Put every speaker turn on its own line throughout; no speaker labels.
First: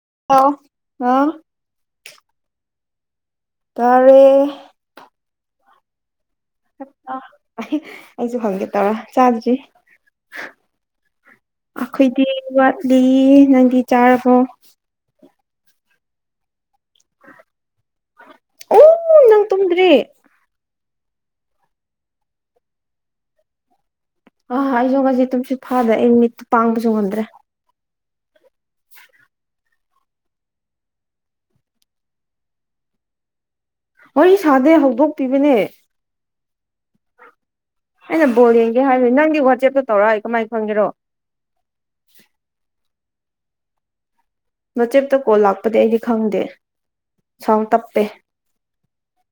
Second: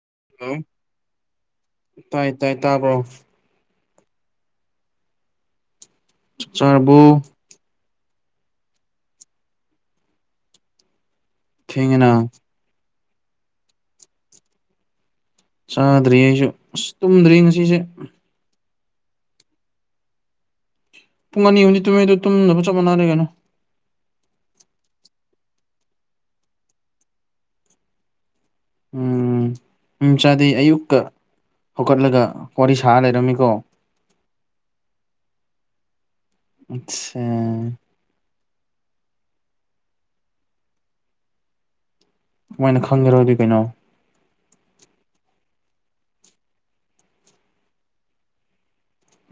Hello
ꯇꯥꯏ ꯇꯥꯏ ꯇꯥꯕ꯭ꯔꯣ
ꯇꯥꯔꯦ
ꯆꯥꯛ ꯆꯥꯔꯕꯣ
ꯑ ꯑꯩꯁꯨ ꯍꯪꯒꯦ ꯇꯧꯔꯥ ꯆꯥꯗ꯭ꯔꯤ
ꯊꯦꯡꯉꯦꯅ
ꯑꯩꯈꯣꯏꯗꯤ ꯋꯥꯠꯂꯤ ꯅꯪꯗꯤ ꯆꯥꯔꯕꯣ
ꯆꯥꯗ꯭ꯔꯤ ꯑꯩꯁꯨ ꯑꯁ ꯇꯨꯝꯗ꯭ꯔꯤ ꯉꯁꯤꯁꯦ
ꯑꯣ ꯅꯪ ꯇꯨꯝꯗ꯭ꯔꯤ
ꯄꯨꯡ ꯑꯅꯤ ꯑꯍꯨꯝꯅꯤ ꯇꯨꯝꯃꯦ ꯑꯗꯨ ꯇꯨꯝꯗꯕꯒ ꯆꯞ ꯃꯥꯟꯅꯔꯦ ꯀꯩꯅꯣ
ꯑꯥ ꯑꯩꯁꯨ ꯉꯁꯤ ꯇꯨꯝꯁꯤ ꯐꯥꯗ꯭ꯔꯦ ꯑꯩ ꯃꯤꯠꯁꯨ ꯄꯥꯡꯕꯁꯨ ꯉꯝꯗ꯭ꯔꯦ
ꯎꯝ ꯎꯝ ꯆꯥꯗꯩ ꯑꯌꯨꯛꯀꯥ ꯍꯧꯀꯠꯂꯒ ꯋꯥꯔꯤ ꯁꯥꯔ ꯂꯩꯔꯝꯃꯤꯀꯣ
ꯋꯥꯔꯤ ꯁꯥꯗꯦ ꯍꯧꯗꯣꯛꯄꯤꯕꯅꯦ
ꯑꯆꯥ
ꯍꯕꯣꯔ ꯌꯦꯡꯒꯦ ꯍꯥꯏꯕꯅꯦ ꯅꯪꯗꯤ ꯋꯥꯆꯦꯞꯇ ꯇꯧꯔꯛ ꯑꯩ ꯀꯃꯥꯏꯅ ꯐꯪꯒꯦꯔꯣ
ꯃꯣꯏꯅ ꯈꯪꯗ꯭ꯔꯗꯤ ꯀꯩꯅꯣ
ꯃꯆꯦꯞꯇ ꯀꯣꯜ ꯂꯥꯛꯄꯗꯤ ꯑꯩꯗꯤ ꯈꯪꯗꯦ ꯁꯥꯎꯟ ꯇꯞꯄꯦ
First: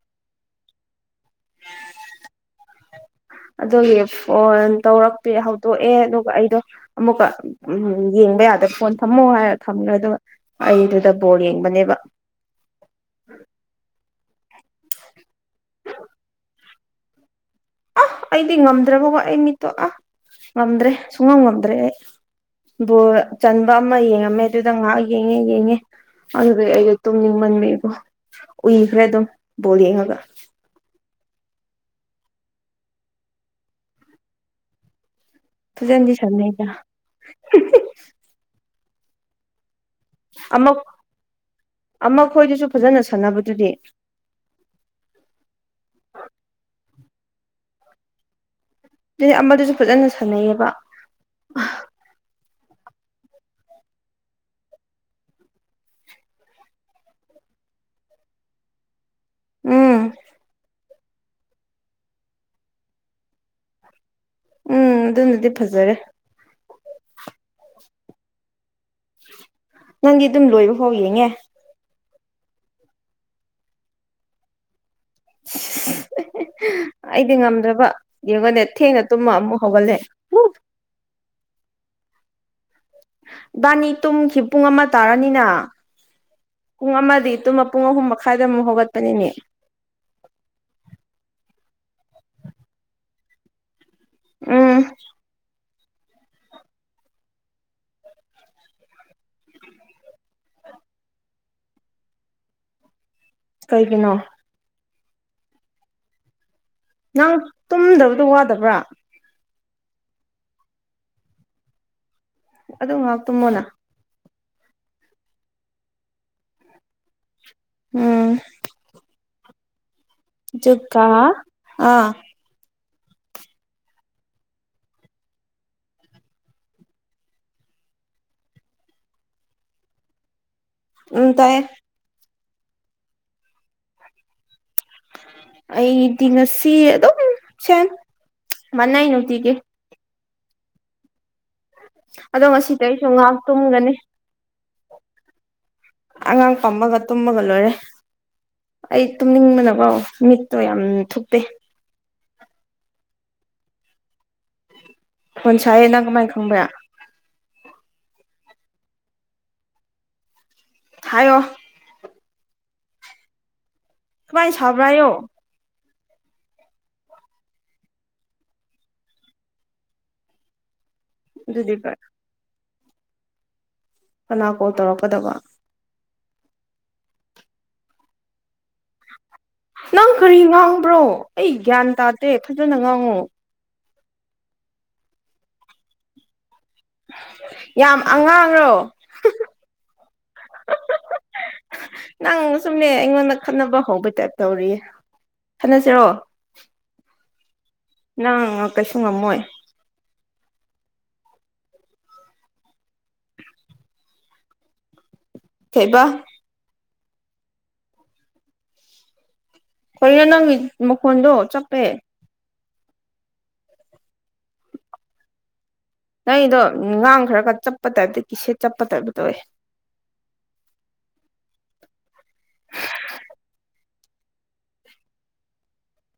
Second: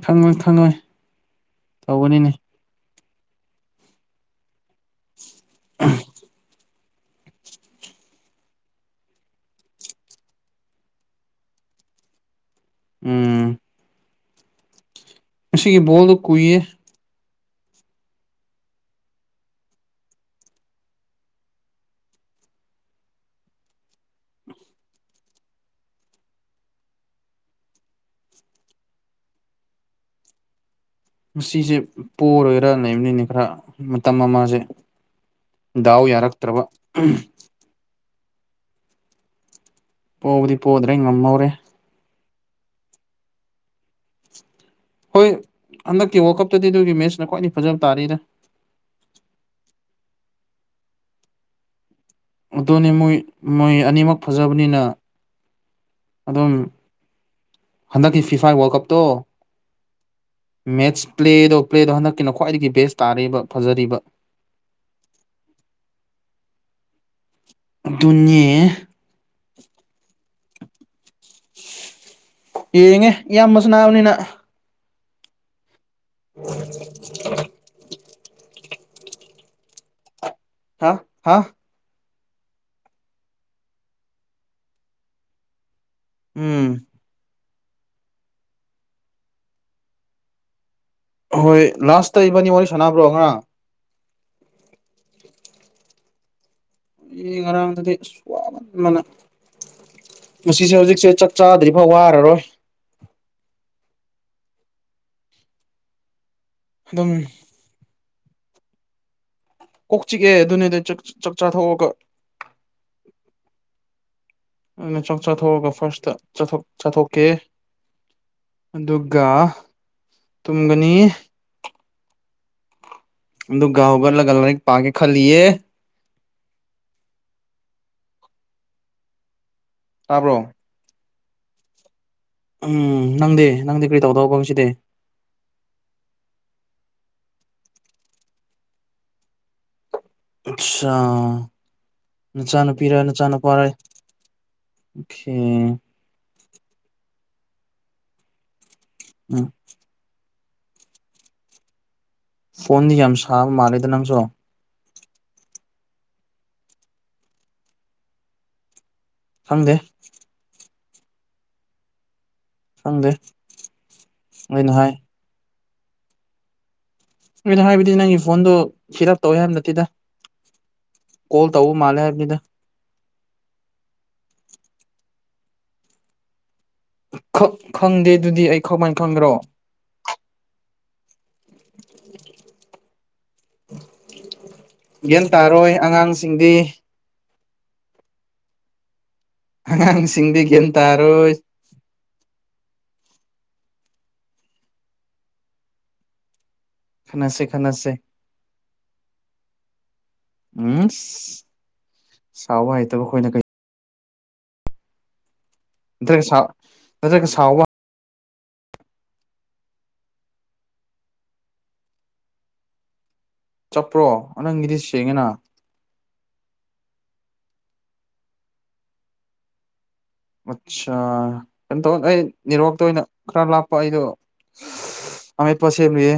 ꯈꯪꯉꯣꯏ ꯈꯪꯉꯣꯏ ꯇꯧꯕꯅꯤꯅꯦ
ꯑꯗꯨꯒꯤ ꯐꯣꯟ ꯇꯧꯔꯛꯇꯦ ꯍꯧꯗꯣꯛꯑꯦ ꯑꯗꯨꯒ ꯑꯩꯗꯣ ꯑꯃꯨꯛꯀ ꯎ ꯌꯦꯡꯕ ꯌꯥꯗꯕ ꯐꯣꯟ ꯊꯝꯃꯣ ꯍꯥꯏꯔ ꯊꯝꯈ꯭ꯔꯦ ꯑꯗꯨꯒ ꯑꯩꯗꯨꯗ ꯕꯣꯜ ꯌꯦꯡꯕꯅꯦꯕ [inaudible]
ꯎꯝ ꯉꯁꯤꯒꯤ ꯕꯣꯜꯗꯣ ꯀꯨꯏꯌꯦ
ꯑ ꯑꯩꯗꯤ ꯉꯝꯗ꯭ꯔꯕꯀꯣ ꯑꯩ ꯃꯤꯠꯇꯣ ꯑꯥ ꯉꯝꯗ꯭ꯔꯦ ꯁꯨꯡꯉꯝ ꯉꯝꯗ꯭ꯔꯦ ꯑꯩ ꯕꯣꯜ ꯆꯟꯕ ꯑꯃ ꯌꯦꯡꯉꯝꯃꯦ ꯑꯗꯨꯗ ꯉꯥꯏꯍꯥꯛ ꯌꯦꯡꯉꯦ ꯌꯦꯡꯉꯦ ꯑꯗꯨꯗꯩ ꯑꯩꯗꯣ ꯇꯨꯝꯅꯤꯡꯃꯟꯃꯦꯀꯣ ꯎꯏꯈ꯭ꯔꯦ ꯑꯗꯨꯝ ꯕꯣꯜ ꯌꯦꯡꯉꯒ
ꯃꯁꯤꯁꯦ ꯄꯔꯣꯏꯔꯥ ꯂꯩꯕꯅꯤꯅꯦ ꯈꯔ ꯃꯇꯝ ꯑꯃꯁꯥꯁꯦ ꯗꯥꯎ
ꯐꯖꯅꯗꯤ
ꯌꯥꯔꯛꯇ꯭ꯔꯕ
ꯁꯥꯟꯅꯩꯗ
ꯄꯣꯕꯗꯤ ꯄꯣꯗ꯭ꯔꯦ ꯉꯝꯍꯧꯔꯦ
ꯑꯩꯈꯣꯏꯗꯨꯁꯨ ꯐꯖꯅ ꯁꯥꯟꯅꯕꯗꯨꯗꯤ
ꯍꯣꯏ ꯍꯟꯗꯛꯀꯤ ꯋꯥꯔꯜ ꯀꯞꯇꯗꯤ ꯑꯗꯨꯒꯤ ꯃꯦꯠꯆꯅ ꯈ꯭ꯋꯥꯏꯅꯤ ꯐꯖꯕ ꯇꯥꯔꯦꯔ
ꯑꯗꯨꯗꯤ ꯑꯃꯗꯨꯁꯨ ꯐꯖꯅ ꯁꯥꯟꯅꯩꯌꯦꯕ
ꯑꯗꯨꯅꯤ ꯃꯣꯏ ꯃꯣꯏ ꯑꯅꯤꯃꯛ ꯐꯖꯕꯅꯤꯅ ꯑꯗꯨꯝ ꯍꯟꯗꯛꯀꯤ ꯐꯤꯐꯥꯏ ꯋꯥꯔꯜ ꯀꯞꯇꯣ
ꯎꯝ
ꯃꯦꯠꯁ ꯄ꯭ꯂꯦꯗꯣ ꯄ꯭ꯂꯦꯗꯣ ꯍꯟꯗꯛꯀꯤꯅ ꯈ꯭ꯋꯥꯏꯗꯒꯤ ꯕꯦꯁ ꯇꯥꯔꯦꯕ
ꯎꯝ ꯑꯗꯨꯅꯗꯤ ꯐꯖꯔꯦ
ꯑꯗꯨꯅꯦ
ꯅꯪꯗꯤ ꯑꯗꯨꯝ ꯂꯣꯏꯕ ꯐꯥꯎ ꯌꯦꯡꯉꯦ
ꯌꯦꯡꯉꯦ ꯏꯌꯥꯝꯕꯁꯨ ꯅꯥꯕꯅꯤꯅ
ꯑꯩꯗꯤ ꯉꯝꯗ꯭ꯔꯕ ꯌꯦꯡꯉꯣꯅꯦ ꯊꯦꯅ ꯇꯨꯝꯃ ꯃꯨꯍꯧꯒꯂꯦ
ꯍꯥ ꯍꯥ
ꯏꯕꯥꯅꯤ ꯇꯨꯝꯈꯤ ꯄꯨꯡ ꯑꯃ ꯇꯥꯔꯅꯤꯅ
ꯎꯝ
ꯄꯨꯡ ꯑꯃꯗꯤ ꯄꯨꯡ ꯑꯍꯨꯝ ꯃꯈꯥꯏꯗ ꯑꯃꯨꯛ ꯍꯧꯒꯠꯄꯅꯤꯅꯦ
ꯍꯣꯏ ꯂꯥꯁꯇ ꯏꯕꯅꯤ ꯋꯥꯔꯤ ꯁꯥꯟꯅꯕ꯭ꯔꯣ ꯉꯔꯥꯡ
ꯎꯝ
ꯑꯩ ꯉꯔꯥꯡꯗꯗꯤ ꯋꯥꯃꯟꯕꯅ ꯄꯨꯟꯁꯤꯁꯦ ꯍꯧꯖꯤꯛꯁꯦ ꯆꯥꯛ ꯆꯥꯗ꯭ꯔꯤ ꯐꯥꯎ ꯋꯥꯔꯔꯣꯏ
ꯀꯅꯣ [unintelligible]
ꯑꯗꯨꯝ
ꯅꯪ ꯇꯨꯝꯗꯕꯗꯣ ꯋꯥꯗꯕ꯭ꯔꯥ
ꯀꯣꯛ ꯆꯤꯛꯑꯦ ꯑꯗꯨꯅꯦꯗ ꯆꯥꯛ ꯆꯥꯊꯣꯛꯑꯒ
ꯑꯗꯨ ꯉꯥꯏꯍꯥꯛꯇꯨꯝꯃꯣꯅ
ꯑꯗꯨꯅ ꯆꯥꯛ ꯆꯥꯊꯣꯛꯑꯒ ꯐꯥꯔꯁꯇ ꯆꯠꯊꯣꯛꯀꯦ
ꯎꯝ
ꯗꯨꯒꯥ
ꯖꯨꯀꯥ ꯑꯥ
ꯗꯨꯒꯥꯎꯒꯔ ꯂꯏꯔꯤꯛ ꯄꯥꯒꯦ ꯈꯜꯂꯤꯌꯦ ꯇꯥꯕ꯭ꯔꯣ
ꯎ ꯇꯥꯏꯌꯦ
ꯎꯝ ꯅꯪꯗꯤ ꯅꯪꯗꯤ ꯀꯔꯤ ꯇꯧꯗꯧꯕ ꯉꯥꯁꯤꯗꯤ
ꯑꯩ ꯇꯅꯁꯤ ꯑꯗꯨ ꯑꯗꯨꯝ ꯆ ꯃꯅꯏ ꯅ ꯎꯇꯦ
ꯑꯆꯥ
ꯑꯗꯣ
ꯅꯆꯥꯥꯅ
ꯉꯁꯤꯗꯤ
ꯄꯤꯔ
ꯑꯩꯁꯨ ꯉꯥꯏꯍꯥꯛ
ꯅꯆꯥꯥꯅ ꯄꯥꯔꯣꯏ
ꯇꯨꯝꯒꯅꯤ
ꯑꯣꯀꯥꯏ
ꯑꯉꯥꯡ ꯐꯝꯃꯒ ꯇꯨꯝꯃꯒ ꯂꯣꯏꯔꯦ ꯑꯩ
ꯎꯝ
ꯇꯨꯝꯅꯤꯡꯕꯅꯀꯣ ꯃꯤꯠ ꯇꯣ ꯌꯥꯝ ꯊꯨꯞꯄꯦ
ꯐꯣꯟꯗꯤ ꯌꯥꯝ ꯁꯥꯕ ꯃꯥꯜꯂꯦꯗ ꯅꯪꯁꯨꯣ
ꯍꯣꯟꯁꯥꯏ ꯅꯅꯥ ꯀꯃꯥꯏ ꯈꯪꯕ꯭ꯔꯥ
ꯈꯪꯗꯦ
ꯍꯥꯏꯣ
ꯍꯪꯗꯦ
ꯀꯃꯥꯏ ꯁꯕ꯭ꯔ ꯍꯥꯏꯌꯣ
ꯑꯗꯨꯗ ꯍꯥꯏꯕꯗꯤ ꯅꯪꯒꯤ ꯐꯣꯟꯗꯣ ꯐꯤꯠ ꯑꯞ ꯇꯧꯋꯦ ꯍꯥꯏꯕ ꯅꯠꯇꯦꯗ ꯀꯣꯜ
ꯑꯗꯨꯗꯤ
ꯇꯧ ꯃꯥꯂꯦ ꯍꯥꯏꯅꯤꯗ
ꯀꯅꯥ ꯀꯣꯜ ꯇꯧꯔꯛꯀꯗꯕ
ꯈꯪꯗꯦ ꯑꯗꯨꯗꯤ ꯑꯩ ꯀꯃꯥꯏꯅ ꯈꯪꯗ꯭ꯔꯣ
ꯅꯪ ꯀꯔꯤ ꯉꯥꯡꯕ꯭ꯔꯣ ꯑꯩ ꯒ꯭ꯌꯥꯟ ꯇꯥꯗꯦ ꯐꯖꯅ ꯉꯥꯡꯉꯨ
ꯌꯦꯟ ꯇꯥꯔꯣꯏ ꯑꯉꯥꯡꯁꯤꯡꯗꯤ
ꯌꯥꯝ ꯑꯉꯥꯡꯔꯣ
ꯑꯉꯥꯡꯁꯤꯡꯗꯤ ꯒ꯭ꯦꯝ ꯇꯥꯔꯣꯏ
ꯆꯨꯝꯅꯦ ꯑꯩꯉꯣꯟꯗ ꯈꯠꯅꯕ ꯍꯧꯕꯩ ꯇꯥꯏꯞ ꯇꯧꯔꯤ ꯈꯟꯅꯁꯤꯔꯣ
ꯈꯟꯅꯁꯦ ꯈꯟꯅꯁꯦ
ꯅ ꯀꯁꯨ ꯉꯝꯃꯣꯏ
ꯎꯝ ꯆꯥꯎꯕ ꯍꯩꯇꯕ ꯑꯩꯈꯣꯏꯅ ꯀꯩ
ꯀꯩꯕ
ꯅꯠꯇ꯭ꯔꯒ ꯁ ꯅꯠꯇ꯭ꯔꯒ ꯁꯥꯎꯕ
ꯀꯅ ꯅꯪꯒꯤ ꯃꯈꯣꯟꯗꯣ ꯆꯠꯄꯦ
ꯆꯠꯄ꯭ꯔꯣ ꯅ ꯅꯪꯒꯤꯗꯤ ꯁꯦꯡꯉꯦꯅ
ꯅꯗꯣ ꯉꯥꯡ ꯈ꯭ꯔ ꯈ ꯆꯠꯄ ꯇꯥꯏꯞꯇ ꯀꯤꯁꯦꯠ ꯆꯠꯄ ꯇꯥꯏꯞꯕ ꯇꯧꯏꯦ
ꯑꯠꯆꯥ ꯀꯃꯇꯑꯣꯟ ꯑꯩ ꯅꯤꯔꯣꯛꯇ ꯑꯣꯏꯅ ꯈꯔ ꯂꯥꯞꯄ ꯑꯩꯗꯣ ꯑꯃꯦ ꯄꯁꯂꯌꯦ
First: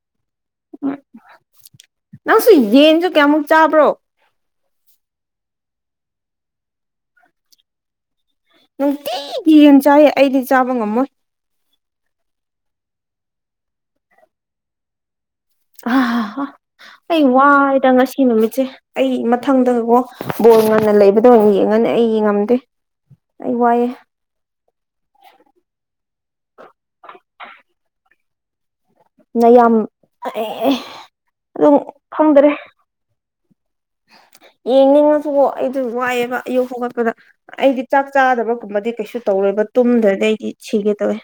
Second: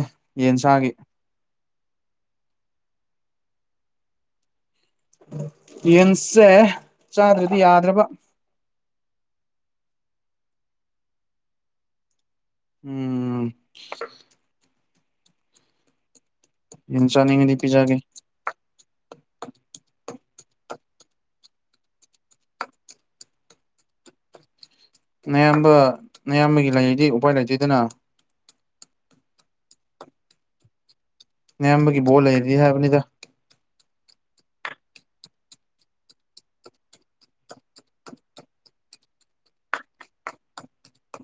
ꯅꯪꯁꯨ ꯌꯦꯟꯁꯨ ꯀꯌꯥꯃꯨꯛ ꯆꯥꯕ꯭ꯔꯣ
ꯌꯦꯟꯁꯁꯦ ꯆꯥꯗ꯭ꯔꯗꯤ ꯌꯥꯗ꯭ꯔꯕ
ꯅꯨꯡꯇꯤꯗꯤ ꯌꯨꯝ ꯆꯥꯏꯌꯦ ꯑꯩꯗꯤ ꯆꯥꯕ ꯉꯝꯃꯣꯏ
ꯎꯝ
ꯑ
ꯌꯦꯟ
ꯑꯩ
ꯆꯥꯅꯤꯡꯉꯗꯤ
ꯋꯥꯏꯗ
ꯄꯤꯖꯒꯦ
ꯉꯁꯤ ꯅꯨꯃꯤꯠꯁꯦ ꯑꯩ ꯃꯊꯪꯗꯀꯣ ꯕꯣꯔ ꯉꯥꯟꯅ ꯂꯩꯕꯗ ꯑꯣꯏꯅ ꯌꯦꯡꯉꯅꯤ ꯑꯩ ꯌꯦꯡꯉꯝꯗꯦ ꯑꯩ ꯋꯥꯏꯑꯦ
ꯃꯌꯥꯝꯕ ꯃꯌꯥꯝꯕꯒꯤ ꯂꯩꯗꯤ ꯎꯄꯥꯏ ꯂꯩꯇꯦꯗꯅ
ꯅ ꯌꯥꯝ ꯍꯩꯍꯦ
ꯅꯌꯥꯝꯕꯒꯤ ꯕꯣ ꯂꯩꯔꯤ ꯍꯥꯏꯕꯅꯤꯗ
[inaudible] [inaudible] ꯌꯦꯡꯅꯤꯡꯉꯁꯨ ꯑꯩꯗ ꯋꯥꯏꯑꯦꯕ ꯑꯌꯨ ꯍꯧꯒꯠꯄꯗ ꯑꯩꯗꯤ ꯆꯥꯛ ꯆꯥꯗꯕꯒꯨꯝꯕꯗꯤ ꯀꯩꯁꯨ ꯇꯎꯔꯨꯏ ꯇꯨꯝꯗ꯭ꯔꯗꯤ ꯑꯩꯗꯤ ꯁꯤꯒꯦ ꯇꯧꯋꯦ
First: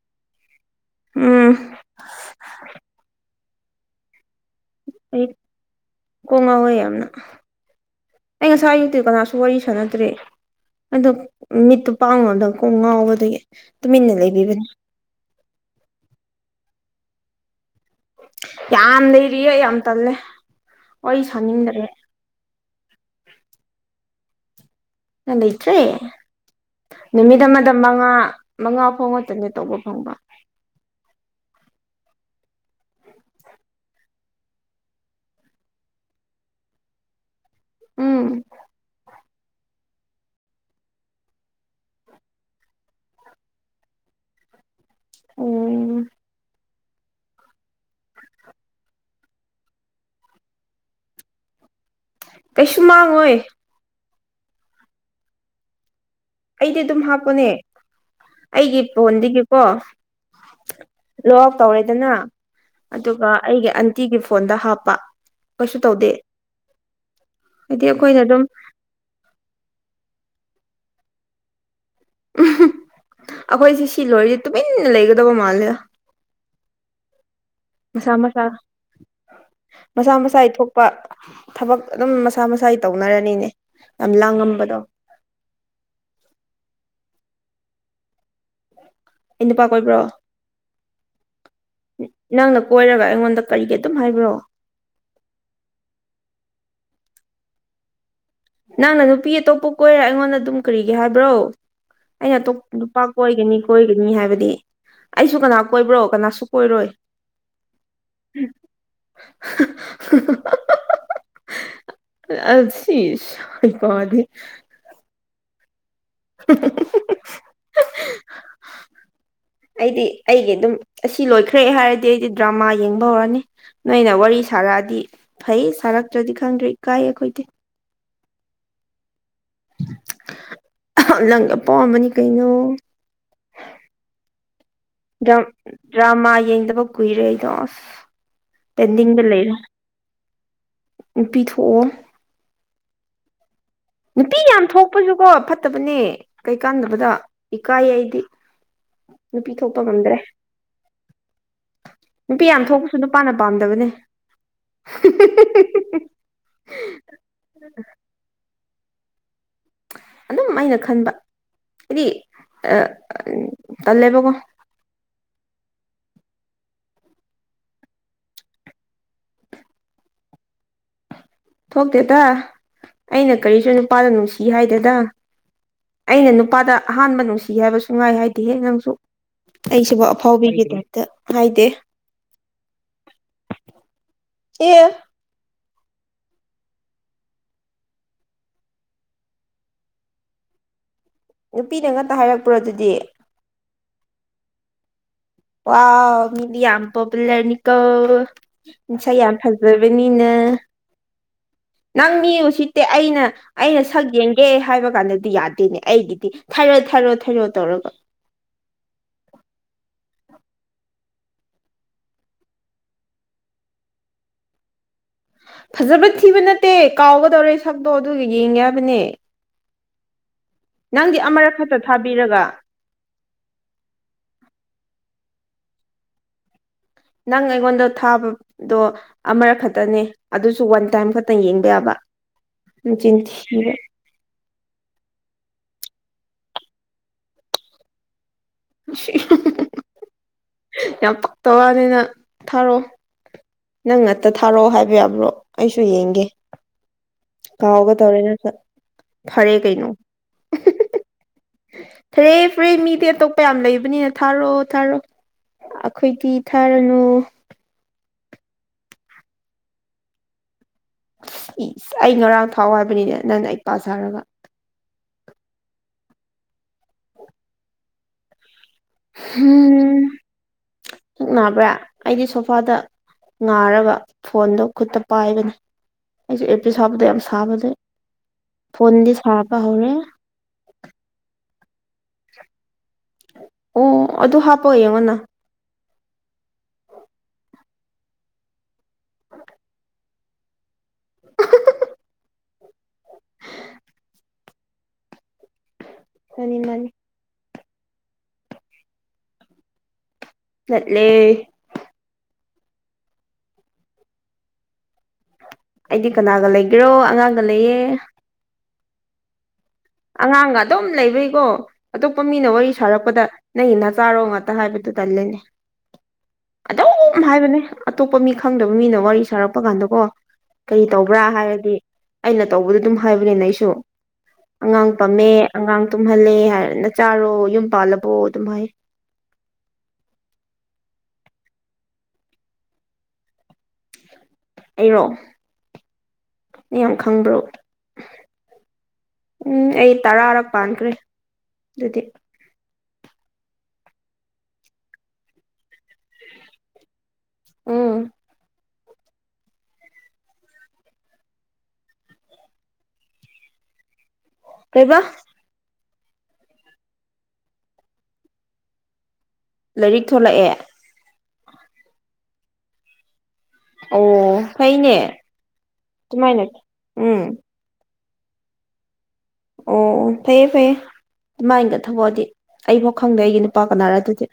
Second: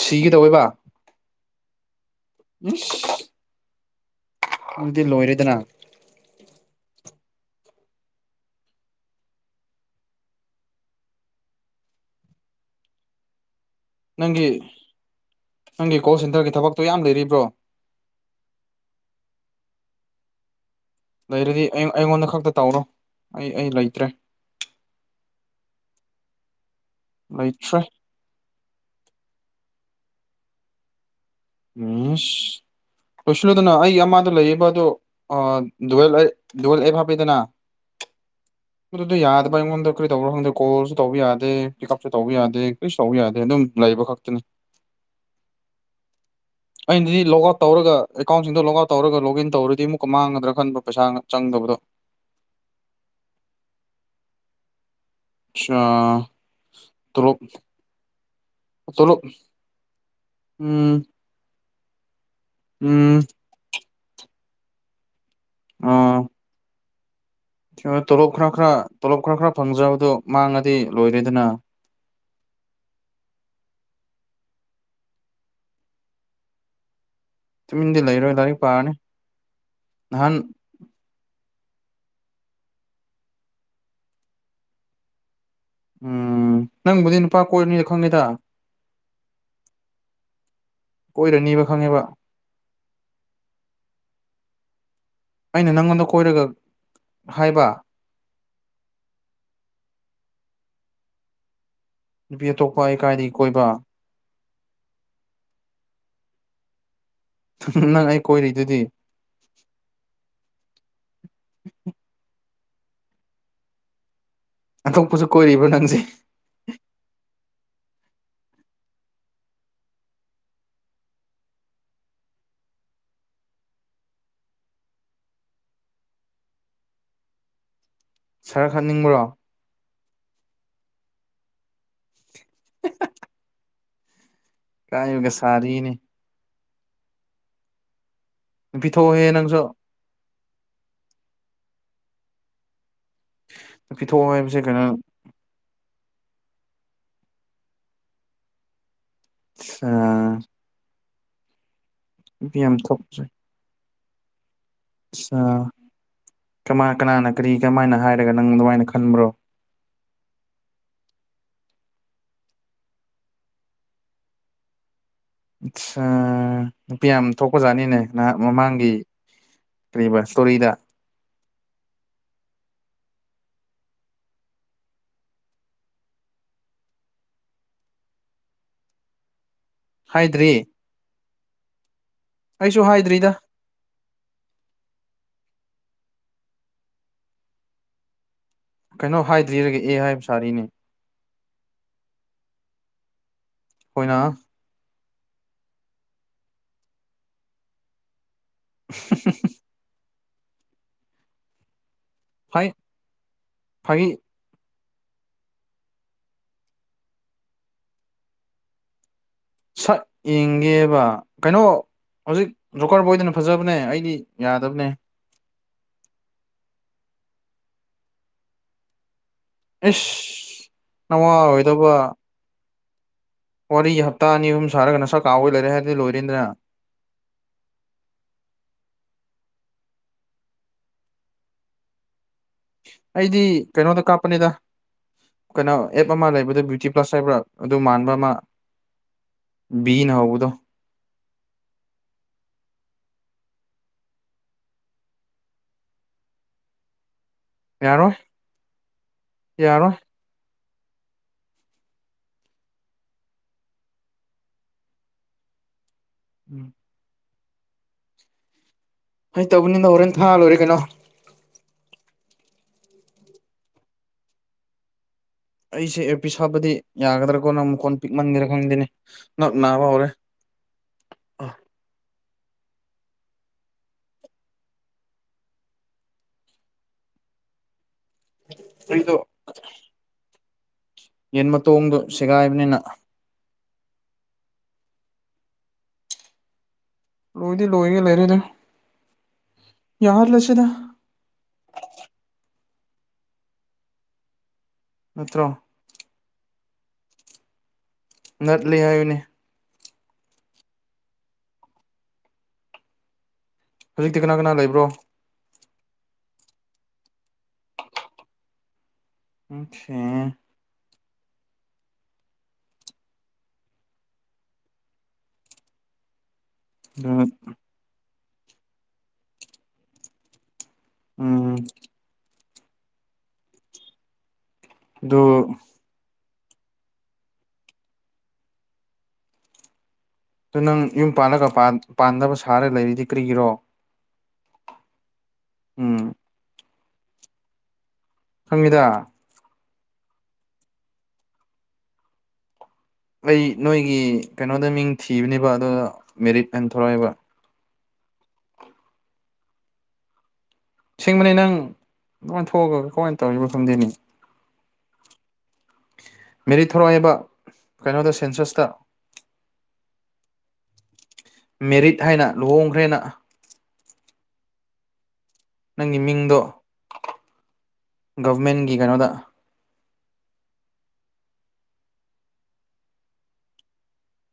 ꯁꯤꯒ ꯇꯧꯋꯦꯕ
ꯎꯝ
ꯎꯝ [unintelligible]
ꯑꯩ ꯀꯣꯡꯉꯥꯎꯋꯦ ꯌꯥꯝꯅ ꯑꯩ ꯉꯁꯥꯏ ꯑꯥꯌꯨꯛꯇꯒꯤ ꯀꯅꯥꯁꯨ ꯋꯥꯔꯤ ꯁꯥꯟꯅꯗ꯭ꯔꯦ ꯑꯗꯣ ꯃꯤꯠꯇꯨ ꯄꯥꯡꯉꯗꯀꯣ ꯉꯥꯎꯕꯗꯒꯤ ꯇꯨꯃꯤꯟꯅ
ꯅꯪꯒꯤ
ꯂꯩꯕꯤꯕꯅꯤ
ꯅꯪꯒꯤ ꯀꯣꯜ ꯁꯦꯟꯇꯔꯒꯤ ꯊꯕꯛꯇꯣ ꯌꯥꯝ ꯂꯩꯔꯤꯕ꯭ꯔꯣ
ꯌꯥꯝ ꯂꯩꯔꯌꯦ ꯌꯥꯝ ꯇꯜꯂꯦ ꯋꯥꯔꯤ
ꯂꯩꯔꯗꯤ ꯑꯩ
ꯁꯥꯅꯤꯡꯗ꯭ꯔꯦ
ꯑꯩꯉꯣꯟꯗ ꯈꯛꯇ ꯇꯧꯔꯣ ꯑꯩ ꯑꯩ ꯂꯩꯇ꯭ꯔꯦ
ꯅꯪ ꯂꯩꯠꯔꯦ ꯅꯨꯃꯤꯠ
ꯂꯩꯇ꯭ꯔꯦ
ꯑꯃꯗ
ꯏꯁ
ꯃꯉꯥ ꯃꯉꯥ ꯐꯥꯎ ꯉꯛꯇꯅꯦ ꯇꯧꯕ ꯐꯪꯕ
ꯎ [unintelligible] ꯂꯨꯁꯤꯜꯂꯨꯗꯅ ꯑꯩꯒꯤ ꯑꯃꯗ ꯂꯩꯔꯤꯕ ꯑꯗꯨꯋ ꯑꯦ ꯍꯥꯥꯞꯕꯤꯗꯅ
ꯎꯝ
ꯃꯣ ꯌꯥꯗ ꯑꯩꯉꯣꯟꯗ ꯀꯔꯤ ꯇꯧꯕꯣ ꯈꯪꯗꯦ ꯀꯣꯜꯁꯨ ꯇꯧꯕ ꯌꯥꯗꯦ ꯄꯤꯛ ꯎꯞꯁꯨ ꯇꯧꯕ ꯌꯥꯗꯦ ꯀꯔꯤꯁꯨ ꯇꯧꯕ ꯌꯥꯗꯦ ꯑꯗꯨꯝ ꯂꯩꯕ ꯈꯛꯇꯅꯤ꯫
ꯑꯣꯝ
ꯑꯩꯅꯗꯤ ꯂꯣꯛ ꯑꯥꯎꯠ ꯇꯧꯔꯒ ꯑꯦꯀꯥꯎꯟꯁꯤꯡꯗꯣ ꯂꯣꯛ ꯑꯥꯎꯠ ꯇꯧꯔꯒ ꯂꯣꯛꯒꯏꯟ ꯇꯧꯔꯗꯤ ꯑꯃꯨꯛꯀ ꯃꯥꯡꯒꯗ꯭ꯔꯥ ꯈꯟꯕ꯭ꯔ ꯄꯩꯁꯥ ꯆꯪꯗꯕꯗꯣ
ꯀꯩꯁꯨ ꯃꯪꯂꯣꯏ
ꯑꯆꯥꯥ
ꯑꯩꯗꯤ ꯑꯗꯨꯝ ꯍꯥꯞꯄꯅꯦ ꯑꯩꯒꯤ
ꯇꯣꯂꯣꯞ
ꯐꯣꯟꯗꯒꯤꯀꯣ
ꯎꯝ
ꯂꯣꯛꯐ ꯇꯧꯔꯦꯗꯅ
ꯎꯝ
ꯑꯗꯨꯒ ꯑꯩꯒꯤ ꯑꯟꯇꯤꯒꯤ ꯐꯣꯟꯗ ꯍꯥꯞꯄ ꯀꯩꯁꯨ ꯇꯧꯗꯦ
ꯑꯥ
ꯍꯥꯏꯗꯤ ꯑꯩꯈꯣꯏꯅ
ꯇꯣꯂꯣꯞ
ꯑꯗꯨꯝ
ꯈꯔ ꯈꯔ ꯇꯣꯂꯣꯞ ꯈꯔ ꯈꯔ ꯐꯪꯖꯕꯗꯨꯣ ꯃꯥꯡꯉꯗꯤ ꯂꯣꯏꯔꯦꯗꯅ
ꯎ ꯑꯩꯈꯣꯏꯁꯦ ꯁꯤ ꯂꯣꯏꯔꯤꯁꯦ ꯇꯨꯃꯤꯟꯅ ꯂꯩꯒꯗꯕ ꯃꯥꯜꯂꯦꯗ [inaudible] [inaudible]
ꯇꯨꯃꯤꯟꯗꯤ
ꯃꯁꯥ
ꯂꯩꯔꯣꯏ
ꯃꯁꯥ
ꯂꯥꯏꯔꯤꯛ ꯄꯥꯔꯅꯤ
ꯃꯁꯥ
ꯅꯍꯥꯟ
ꯃꯁꯥ ꯏ ꯊꯣꯛꯣꯛꯄ ꯊꯕꯛ ꯑꯗꯨꯝ ꯃꯁꯥ ꯃꯁꯥꯒꯤ ꯇꯧꯅꯔꯅꯤꯅꯦ ꯌꯥꯝ ꯂꯥꯡꯉꯝꯕꯗꯣ
ꯎꯝ ꯅꯪꯕꯨꯗꯤ ꯅꯨꯄꯥ ꯀꯣꯏꯔꯅꯤꯗꯣ ꯈꯪꯉꯤꯗ
ꯑꯩ ꯅꯨꯄꯥ ꯀꯣꯏꯕ꯭ꯔꯣ
ꯀꯣꯏꯔꯅꯤꯕ ꯈꯪꯉꯦꯕ
ꯅꯪꯅ ꯀꯣꯏꯔꯒ ꯑꯩꯉꯣꯟꯗ ꯀꯔꯤꯒꯤ ꯑꯗꯨꯝ ꯍꯥꯏꯕ꯭ꯔꯣ
ꯑꯩꯅ ꯅꯪꯉꯣꯟꯗ ꯀꯣꯏꯔꯒ ꯍꯥꯏꯕ
ꯅꯪꯅ ꯅꯨꯄꯤ ꯑꯇꯣꯞꯄ ꯀꯣꯏꯔꯦ ꯑꯩꯉꯣꯟꯗ ꯑꯗꯨꯝ ꯀꯔꯤꯒꯤ ꯍꯥꯏꯕ꯭ꯔꯣ ꯑꯩꯅ
ꯅꯨꯄꯤ
ꯑꯥꯇꯣꯞꯄ
ꯑꯇꯣꯞꯄ ꯑꯩ
ꯅꯨꯄꯥ
ꯀꯥꯏꯗꯒꯤ
ꯀꯣꯏꯒꯅꯤ
ꯀꯣꯏꯕ
ꯀꯣꯏꯒꯅꯤ ꯍꯥꯏꯕꯗꯤ ꯑꯩꯁꯨ ꯀꯅꯥ ꯀꯣꯏꯕ꯭ꯔꯣ ꯀꯅꯥꯁꯨ ꯀꯣꯏꯔꯣꯏ [inaudible]
ꯅꯪ ꯑꯩ ꯀꯣꯏꯔꯤꯗꯨꯗꯤ
ꯑꯗꯨꯁꯤ ꯌꯩꯄꯗꯤ
ꯑꯗꯨ ꯅꯪꯁꯦ
[unintelligible] ꯑꯩꯗꯤ ꯑꯩꯒꯤ ꯑꯗꯨꯝ ꯑꯁꯤ ꯂꯣꯏꯈ꯭ꯔꯦ ꯍꯥꯏꯔꯗꯤ ꯑꯩꯗꯤ ꯗ꯭ꯔꯃꯥ ꯌꯦꯡꯕ ꯍꯧꯔꯅꯤ ꯅꯣꯏꯅ ꯋꯥꯔꯤ ꯁꯥꯔꯛꯑꯗꯤ ꯐꯩ ꯁꯥꯔꯛꯇ꯭ꯔꯗꯤ ꯈꯪꯗ꯭ꯔꯦ ꯀꯥꯏ ꯑꯩꯈꯣꯏꯗꯤ
ꯁꯔꯛꯍꯟꯅꯤꯡꯕ꯭ꯔꯣ
ꯅꯪꯒ ꯑꯄꯥꯝꯕꯅꯤ ꯀꯩꯅꯣ
ꯀꯥꯏꯕꯒ ꯁꯥꯔꯤꯅꯦ
ꯗ꯭ꯔꯃꯥ ꯌꯦꯡꯗꯕ ꯀꯨꯏꯔꯦ ꯑꯩꯗꯣ ꯑꯁ
ꯅꯨꯄꯤ
ꯇꯦꯟꯗꯤꯡꯗ
ꯊꯣꯛꯑꯣꯍꯦ
ꯂꯩꯔꯦ
ꯅꯪꯁꯨ
ꯅꯨꯄꯤ ꯊꯣꯛꯑꯣ
ꯊꯣꯛꯑꯣ
ꯅꯨꯄꯤ
ꯍꯥꯏꯕꯁꯦ
ꯌꯥꯝ
ꯀꯩꯅꯣ
ꯊꯣꯛꯄꯁꯨ ꯀꯣ ꯐꯠꯇꯕꯅꯦ ꯀꯩꯀꯥꯟꯗꯕꯗ ꯏꯀꯥꯏ ꯑꯩꯗꯤ ꯅꯨꯄꯤ ꯊꯣꯛꯄ ꯉꯝꯗ꯭ꯔꯦ ꯅꯨꯄꯤ ꯌꯥꯝ ꯊꯣꯛꯄꯁꯨ ꯅꯨꯄꯥꯅ ꯄꯥꯝꯗꯕꯅꯦ
ꯑ ꯀꯃ ꯀꯅꯥꯅ ꯀꯔꯤ ꯀꯃꯥꯏꯅ ꯍꯥꯏꯔꯒ ꯅꯪ ꯑꯗꯨꯃꯥꯏꯅ ꯈꯟꯕ꯭ꯔꯣ
ꯑꯗꯨꯝ ꯑꯩꯅ ꯈꯟꯕ ꯑꯦꯗꯤ ꯑ ꯇꯂꯦꯕ ꯀꯣ
ꯑꯆꯥ ꯅꯨꯄꯤ ꯌꯥꯝ ꯊꯣꯛꯄꯖꯥꯠꯅꯤꯅꯦ ꯅꯍꯥꯛ ꯃꯃꯥꯡꯒꯤ ꯀ꯭ꯔꯤꯕ ꯁꯇꯣꯔꯤꯗ
ꯊꯣꯛꯇꯦꯗ ꯑꯩꯅ ꯀꯔꯤꯁꯨ ꯅꯨꯄꯥꯗ ꯅꯨꯡꯁꯤ ꯍꯥꯏꯗꯦꯗ ꯑꯩꯅ ꯅꯨꯄꯥꯗ ꯑꯍꯥꯟꯕ ꯅꯨꯡꯁꯤ ꯍꯥꯏꯕ ꯁꯨꯍꯥꯢ ꯍꯥꯏꯗꯤꯍꯦ ꯅꯪꯁꯨ ꯑꯩꯁꯨꯕꯨ
ꯍꯥꯏꯗ꯭ꯔꯤ
ꯑꯐꯥꯎꯕꯤꯒꯤ ꯇꯥꯢꯞꯇ ꯍꯥꯢꯗꯦ
ꯑꯩꯁꯨ ꯍꯥꯏꯗ꯭ꯔꯤꯗ
ꯑꯦ
ꯀꯩꯅꯣ ꯍꯥꯏꯗ꯭ꯔꯤꯔꯒ ꯑꯦ ꯍꯥꯏꯕ ꯁꯥꯔꯤꯅꯦ
ꯅꯨꯄꯤꯅ ꯉꯥꯛꯇ ꯍꯥꯏꯔꯛꯄ꯭ꯔꯣ ꯑꯗꯨꯗꯤ
ꯍꯣꯏꯅ
ꯋꯥ ꯃꯤꯗꯤ ꯌꯥꯝ ꯄꯣꯄꯨꯂꯔꯅꯤꯀꯣ ꯉꯁꯥ ꯌꯥꯝ ꯐꯖꯕꯅꯤ ꯑꯩꯅ ꯅꯪ ꯃꯤ ꯎꯁꯤꯠꯇꯦ ꯑꯩꯅ ꯑꯩꯅ ꯁꯛ
ꯐꯥꯒꯤ
ꯌꯦꯡꯒꯦ ꯍꯥꯏꯕ ꯀꯥꯟꯗꯗꯤ ꯌꯥꯗꯦꯅꯦ ꯑꯩꯒꯤꯗꯤ ꯊꯥꯏꯔꯣ ꯊꯥꯏꯔꯣ ꯊꯥꯏꯔꯣ ꯇꯧꯔꯒ
ꯁꯛ ꯌꯦꯡꯒꯦꯕ ꯀꯩꯅꯣ ꯍꯧꯖꯤꯛ ꯂꯣꯀꯔ ꯕꯣꯏꯗꯅ ꯐꯖꯕꯅꯦ ꯑꯩꯗꯤ ꯌꯥꯗꯕꯅꯦ
ꯐꯖꯕ ꯊꯤꯕ ꯅꯠꯇꯦ ꯀꯥꯎꯒꯗꯧꯔꯦ ꯁꯛꯇꯣ ꯑꯗꯨꯒ ꯌꯦꯡꯒꯦ ꯍꯥꯏꯕꯅꯦ
ꯑꯦꯁ
ꯅꯪꯗꯤ ꯑꯃꯔꯛ ꯈꯛꯇ ꯊꯥꯕꯤꯔꯒ
ꯀꯥꯎ ꯂꯔꯦ ꯍꯥꯏꯔꯗꯤ ꯂꯣꯔꯤꯗ꯭ꯔꯅꯥ
ꯅꯪ ꯑꯩꯉꯣꯟꯗ ꯊꯥꯕꯗꯣ ꯑꯃꯔꯛ ꯈꯛꯇꯅꯦ ꯑꯗꯨꯁꯨ ꯋꯥꯟ ꯇꯥꯏꯝ ꯈꯛꯇꯪ ꯌꯦꯡꯕ ꯌꯥꯕ ꯃꯆꯤꯟ
ꯑꯩꯗꯤ
ꯊꯤꯕ
ꯀꯩꯅꯣꯗ ꯀꯥꯞꯄꯅꯤꯗ ꯀꯩꯅꯣ ꯑꯦꯞ ꯑꯃ ꯂꯩꯕꯗ ꯕ꯭ꯌꯨꯇꯤ ꯄ꯭ꯂꯁ ꯍꯥꯏꯕ꯭ꯔꯥ ꯑꯗꯨ ꯃꯥꯟꯕ ꯑꯃ ꯕꯤꯅ ꯍꯧꯕꯗꯣ
ꯌꯥꯝ ꯉꯛꯇ ꯋꯥꯅꯤꯅ ꯊꯥꯔꯛꯑꯣ ꯅꯪ ꯉꯥꯛꯇ ꯊꯥꯔꯛꯑꯣ ꯍꯥꯏꯕ ꯌꯥꯕ꯭ꯔꯣ ꯑꯩꯁꯨ ꯌꯦꯡꯒꯦ
ꯌꯥꯔꯣꯏ
ꯀꯥꯎꯒꯗꯧꯔꯦꯅ ꯐꯔꯦ ꯀꯩꯅꯣ
ꯌꯥꯔꯣꯏ
ꯐꯔꯦ ꯐꯔꯦ ꯃꯤꯗꯤ ꯑꯇꯣꯞꯄ ꯌꯥꯝ ꯂꯩꯕꯅꯤꯅ ꯊꯥꯔꯛꯑꯣ ꯊꯥꯔꯣ ꯈꯣꯏꯗꯤ ꯊꯥꯔꯅꯨ
ꯍꯩ ꯇꯧꯕꯅꯤꯗ ꯍꯣꯔꯦꯟ ꯊꯥ ꯂꯣꯏꯔꯦ ꯀꯩꯅꯣ
ꯑꯩ ꯉꯔꯥꯡ ꯐꯥꯎ ꯍꯥꯏꯕꯅꯤꯅꯦ ꯅꯪꯅ ꯑꯩ ꯄꯥ ꯁꯥꯔꯒ
ꯑꯩꯁꯦ ꯑꯦꯔ ꯄ ꯁꯥꯕꯗꯤ ꯌꯥꯒꯗ꯭ꯔꯥꯀꯣ ꯅꯪ ꯃꯈꯣꯟ ꯄꯤꯛꯃꯟꯒꯔ
ꯎꯝ ꯄꯨꯛꯅꯥꯕ꯭ꯔꯥ ꯑꯩꯗꯤ ꯁ ꯏꯄꯥꯗ ꯉꯥꯔꯒ ꯐꯣꯟꯗꯣ ꯈꯨꯠꯇ ꯄꯥꯏꯕꯅꯤ ꯑꯩꯁꯨ ꯑꯦꯄꯤ ꯁꯥꯕꯗ ꯌꯥꯝ ꯁꯥꯕꯁꯩ ꯐꯣꯟꯗꯤ
ꯑꯩꯗꯣ
ꯁꯥꯔ ꯄ ꯍꯧꯔꯦ
ꯌꯦꯟ ꯃꯇꯣꯡꯗꯣ ꯁꯦꯒꯥꯏꯕꯅꯤꯅ
ꯑꯣ ꯑꯗꯨ ꯍꯥꯞꯄꯑꯣ ꯌꯦꯡꯉꯣꯅ
ꯂꯣꯏꯗꯤ ꯂꯣꯏꯒꯦ ꯂꯩꯔꯦꯗ ꯌꯥꯍꯟꯂꯥꯁꯤꯗ
[unintelligible]
ꯅꯠꯇ꯭ꯔꯣ
ꯃꯅꯤ ꯃꯥꯅꯤ
ꯉꯜꯂꯤ ꯍꯥꯏꯕꯅꯤ
ꯆꯠꯂꯦ
ꯍꯧꯖꯤꯛꯇꯤ ꯀꯅꯥ ꯀꯅꯥ ꯂꯩꯕ꯭ꯔꯣ
ꯑꯩꯗꯤ ꯀꯅꯥꯒ ꯂꯩꯒꯦꯔꯣ ꯑꯉꯥꯡꯒ ꯂꯩꯌꯦ
ꯁꯦ
ꯑꯉꯥꯡꯒ ꯑꯗꯨꯝ ꯂꯩꯕꯩꯀꯣ ꯑꯇꯣꯞꯄ ꯃꯤꯅ ꯋꯥꯔꯤ ꯁꯥꯔꯛꯄꯗ ꯅꯪꯒꯤ ꯅ ꯆꯥꯔꯣ ꯉꯥꯛꯇ ꯍꯥꯏꯕꯗꯨ ꯇꯜꯂꯤꯅꯦ
ꯑꯗꯨ
ꯑꯗꯨꯝ ꯍꯥꯏꯕꯅꯦ ꯑꯇꯣꯞꯄ ꯃꯤ ꯈꯪꯗꯕ ꯃꯤꯅ ꯋꯥꯔꯤ ꯁꯥꯔꯛꯄ ꯀꯥꯟꯗꯀꯣ ꯀꯔꯤ ꯇꯧꯕ꯭ꯔꯥ
ꯎꯝ
ꯍꯥꯏꯔꯗꯤ ꯑꯩꯅ ꯇꯧꯕꯗ ꯑꯗꯨꯝ ꯍꯥꯏꯕꯅꯦꯅ ꯑꯩꯁꯨ ꯑꯉꯥꯡ
ꯑꯗꯨ
ꯄꯝꯃꯦ ꯑꯉꯥꯡ ꯇꯨꯝꯍꯜꯂꯦ [unintelligible] ꯅꯆꯥꯔꯣ ꯌꯨꯝ ꯄꯥꯜꯂꯕꯣ ꯑꯗꯨꯝ ꯍꯥꯏ
ꯑꯗꯨ ꯅꯪ ꯌꯨꯝ ꯄꯥꯜꯂꯒ ꯄꯥꯟꯗꯕ ꯁꯥꯔ ꯂꯩꯔꯤꯗꯤ ꯀꯔꯤꯒꯤꯔꯣ
ꯑꯩꯔꯣ
ꯎꯝ
ꯅꯪꯌꯥꯝ ꯈꯪꯕ꯭ꯔꯣ
ꯁꯃꯤꯗꯥ
ꯎꯝ ꯑꯩ ꯇꯔꯥꯔꯛ ꯄꯥꯟꯈ꯭ꯔꯦ ꯑꯗꯨꯗꯤ
ꯑꯩ ꯅꯣꯏꯒꯤ ꯀꯩꯅꯣꯗ ꯃꯤꯡ ꯊꯤꯕꯅꯦꯕ ꯑꯗꯨ ꯃꯦꯔꯤꯠ ꯍꯥꯏꯅ ꯊꯣꯔꯛꯑꯏꯕ
ꯎꯝ
ꯁꯤꯡꯕꯅꯦ ꯅꯪ ꯑꯗꯨꯉꯥꯏꯅ ꯊꯣꯛꯑꯒ ꯀꯃꯥꯏꯅ ꯇꯧꯔꯤꯕ ꯃꯐꯝꯗꯨꯅꯤ
ꯀꯩꯕ
ꯃꯦꯔꯤ ꯊꯣꯔꯏꯕ ꯀꯩꯅꯣꯗ ꯁꯦꯟꯁꯁꯇ
ꯂꯥꯏꯔꯤꯛ ꯊꯣꯂꯛꯑꯦ
ꯃꯦꯔꯤꯠ ꯍꯥꯏꯅ ꯂꯨꯍꯣꯡꯈ꯭ꯔꯦꯅ
ꯑꯣ ꯐꯩꯅꯦ
ꯅꯪꯒꯤ
ꯑꯗꯨꯨꯃꯥꯏꯅ ꯎꯝ
ꯒꯣ ꯚꯦꯔꯃꯦꯟꯠꯀꯤ ꯀꯩꯅꯣꯗ
ꯑꯣ ꯐꯩꯌꯦ ꯐꯦ ꯑꯗꯨꯃꯥꯏꯅꯒ ꯊꯕꯛꯑꯗꯤ ꯑꯩꯐꯥꯎ ꯈꯪꯗꯦ ꯑꯩꯒꯤ ꯅꯨꯄꯥ ꯀꯅꯥꯔ ꯑꯗꯨꯗꯤ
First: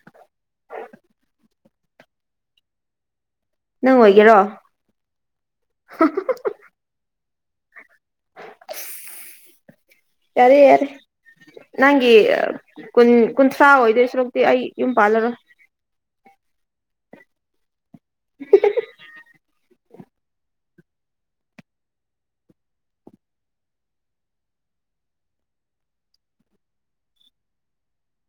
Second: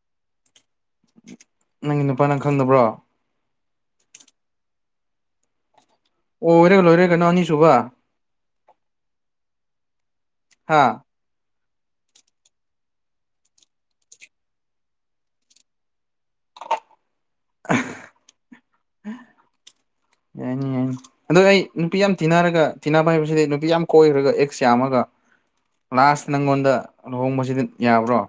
ꯅꯪꯒꯤ ꯅꯨꯄꯥꯅꯪ ꯈꯪꯕ꯭ꯔꯣ
ꯅꯪ ꯑꯣꯏꯒꯦꯔꯣ
ꯑꯣ ꯑꯣꯏꯔꯦꯒ ꯂꯣꯏꯔꯦ ꯀꯩꯅꯣ ꯑꯅꯤꯁꯨꯕ
ꯌꯥꯔꯦ ꯌꯥꯔꯦ
ꯍꯥ
ꯅꯪꯒꯤ ꯀꯨꯟ ꯀꯨꯟꯊ꯭ꯔꯥ ꯑꯣꯏꯗꯣꯏ ꯁꯣꯔꯣꯛꯇꯤ ꯑꯩ ꯌꯨꯝ ꯄꯥꯜꯂꯔꯣꯏ
[unintelligible]
[inaudible] [inaudible]
ꯌꯥꯏꯅꯦ ꯌꯥꯏꯅꯦ ꯑꯗꯣ ꯑꯩ ꯅꯨꯄꯤ ꯌꯥꯝ ꯇꯤꯟꯅꯔꯒ ꯇꯤꯟꯅꯕ ꯍꯥꯏꯕꯁꯤꯗꯤ ꯅꯨꯄꯤ ꯌꯥꯝ ꯀꯣꯏꯈ꯭ꯔꯒ ꯑꯦꯛꯁ ꯌꯥꯝꯃꯒ ꯂꯥꯁ ꯅꯪꯉꯣꯟꯗ ꯂꯨꯍꯣꯡꯕꯁꯤꯗꯤ ꯌꯥꯕ꯭ꯔꯣ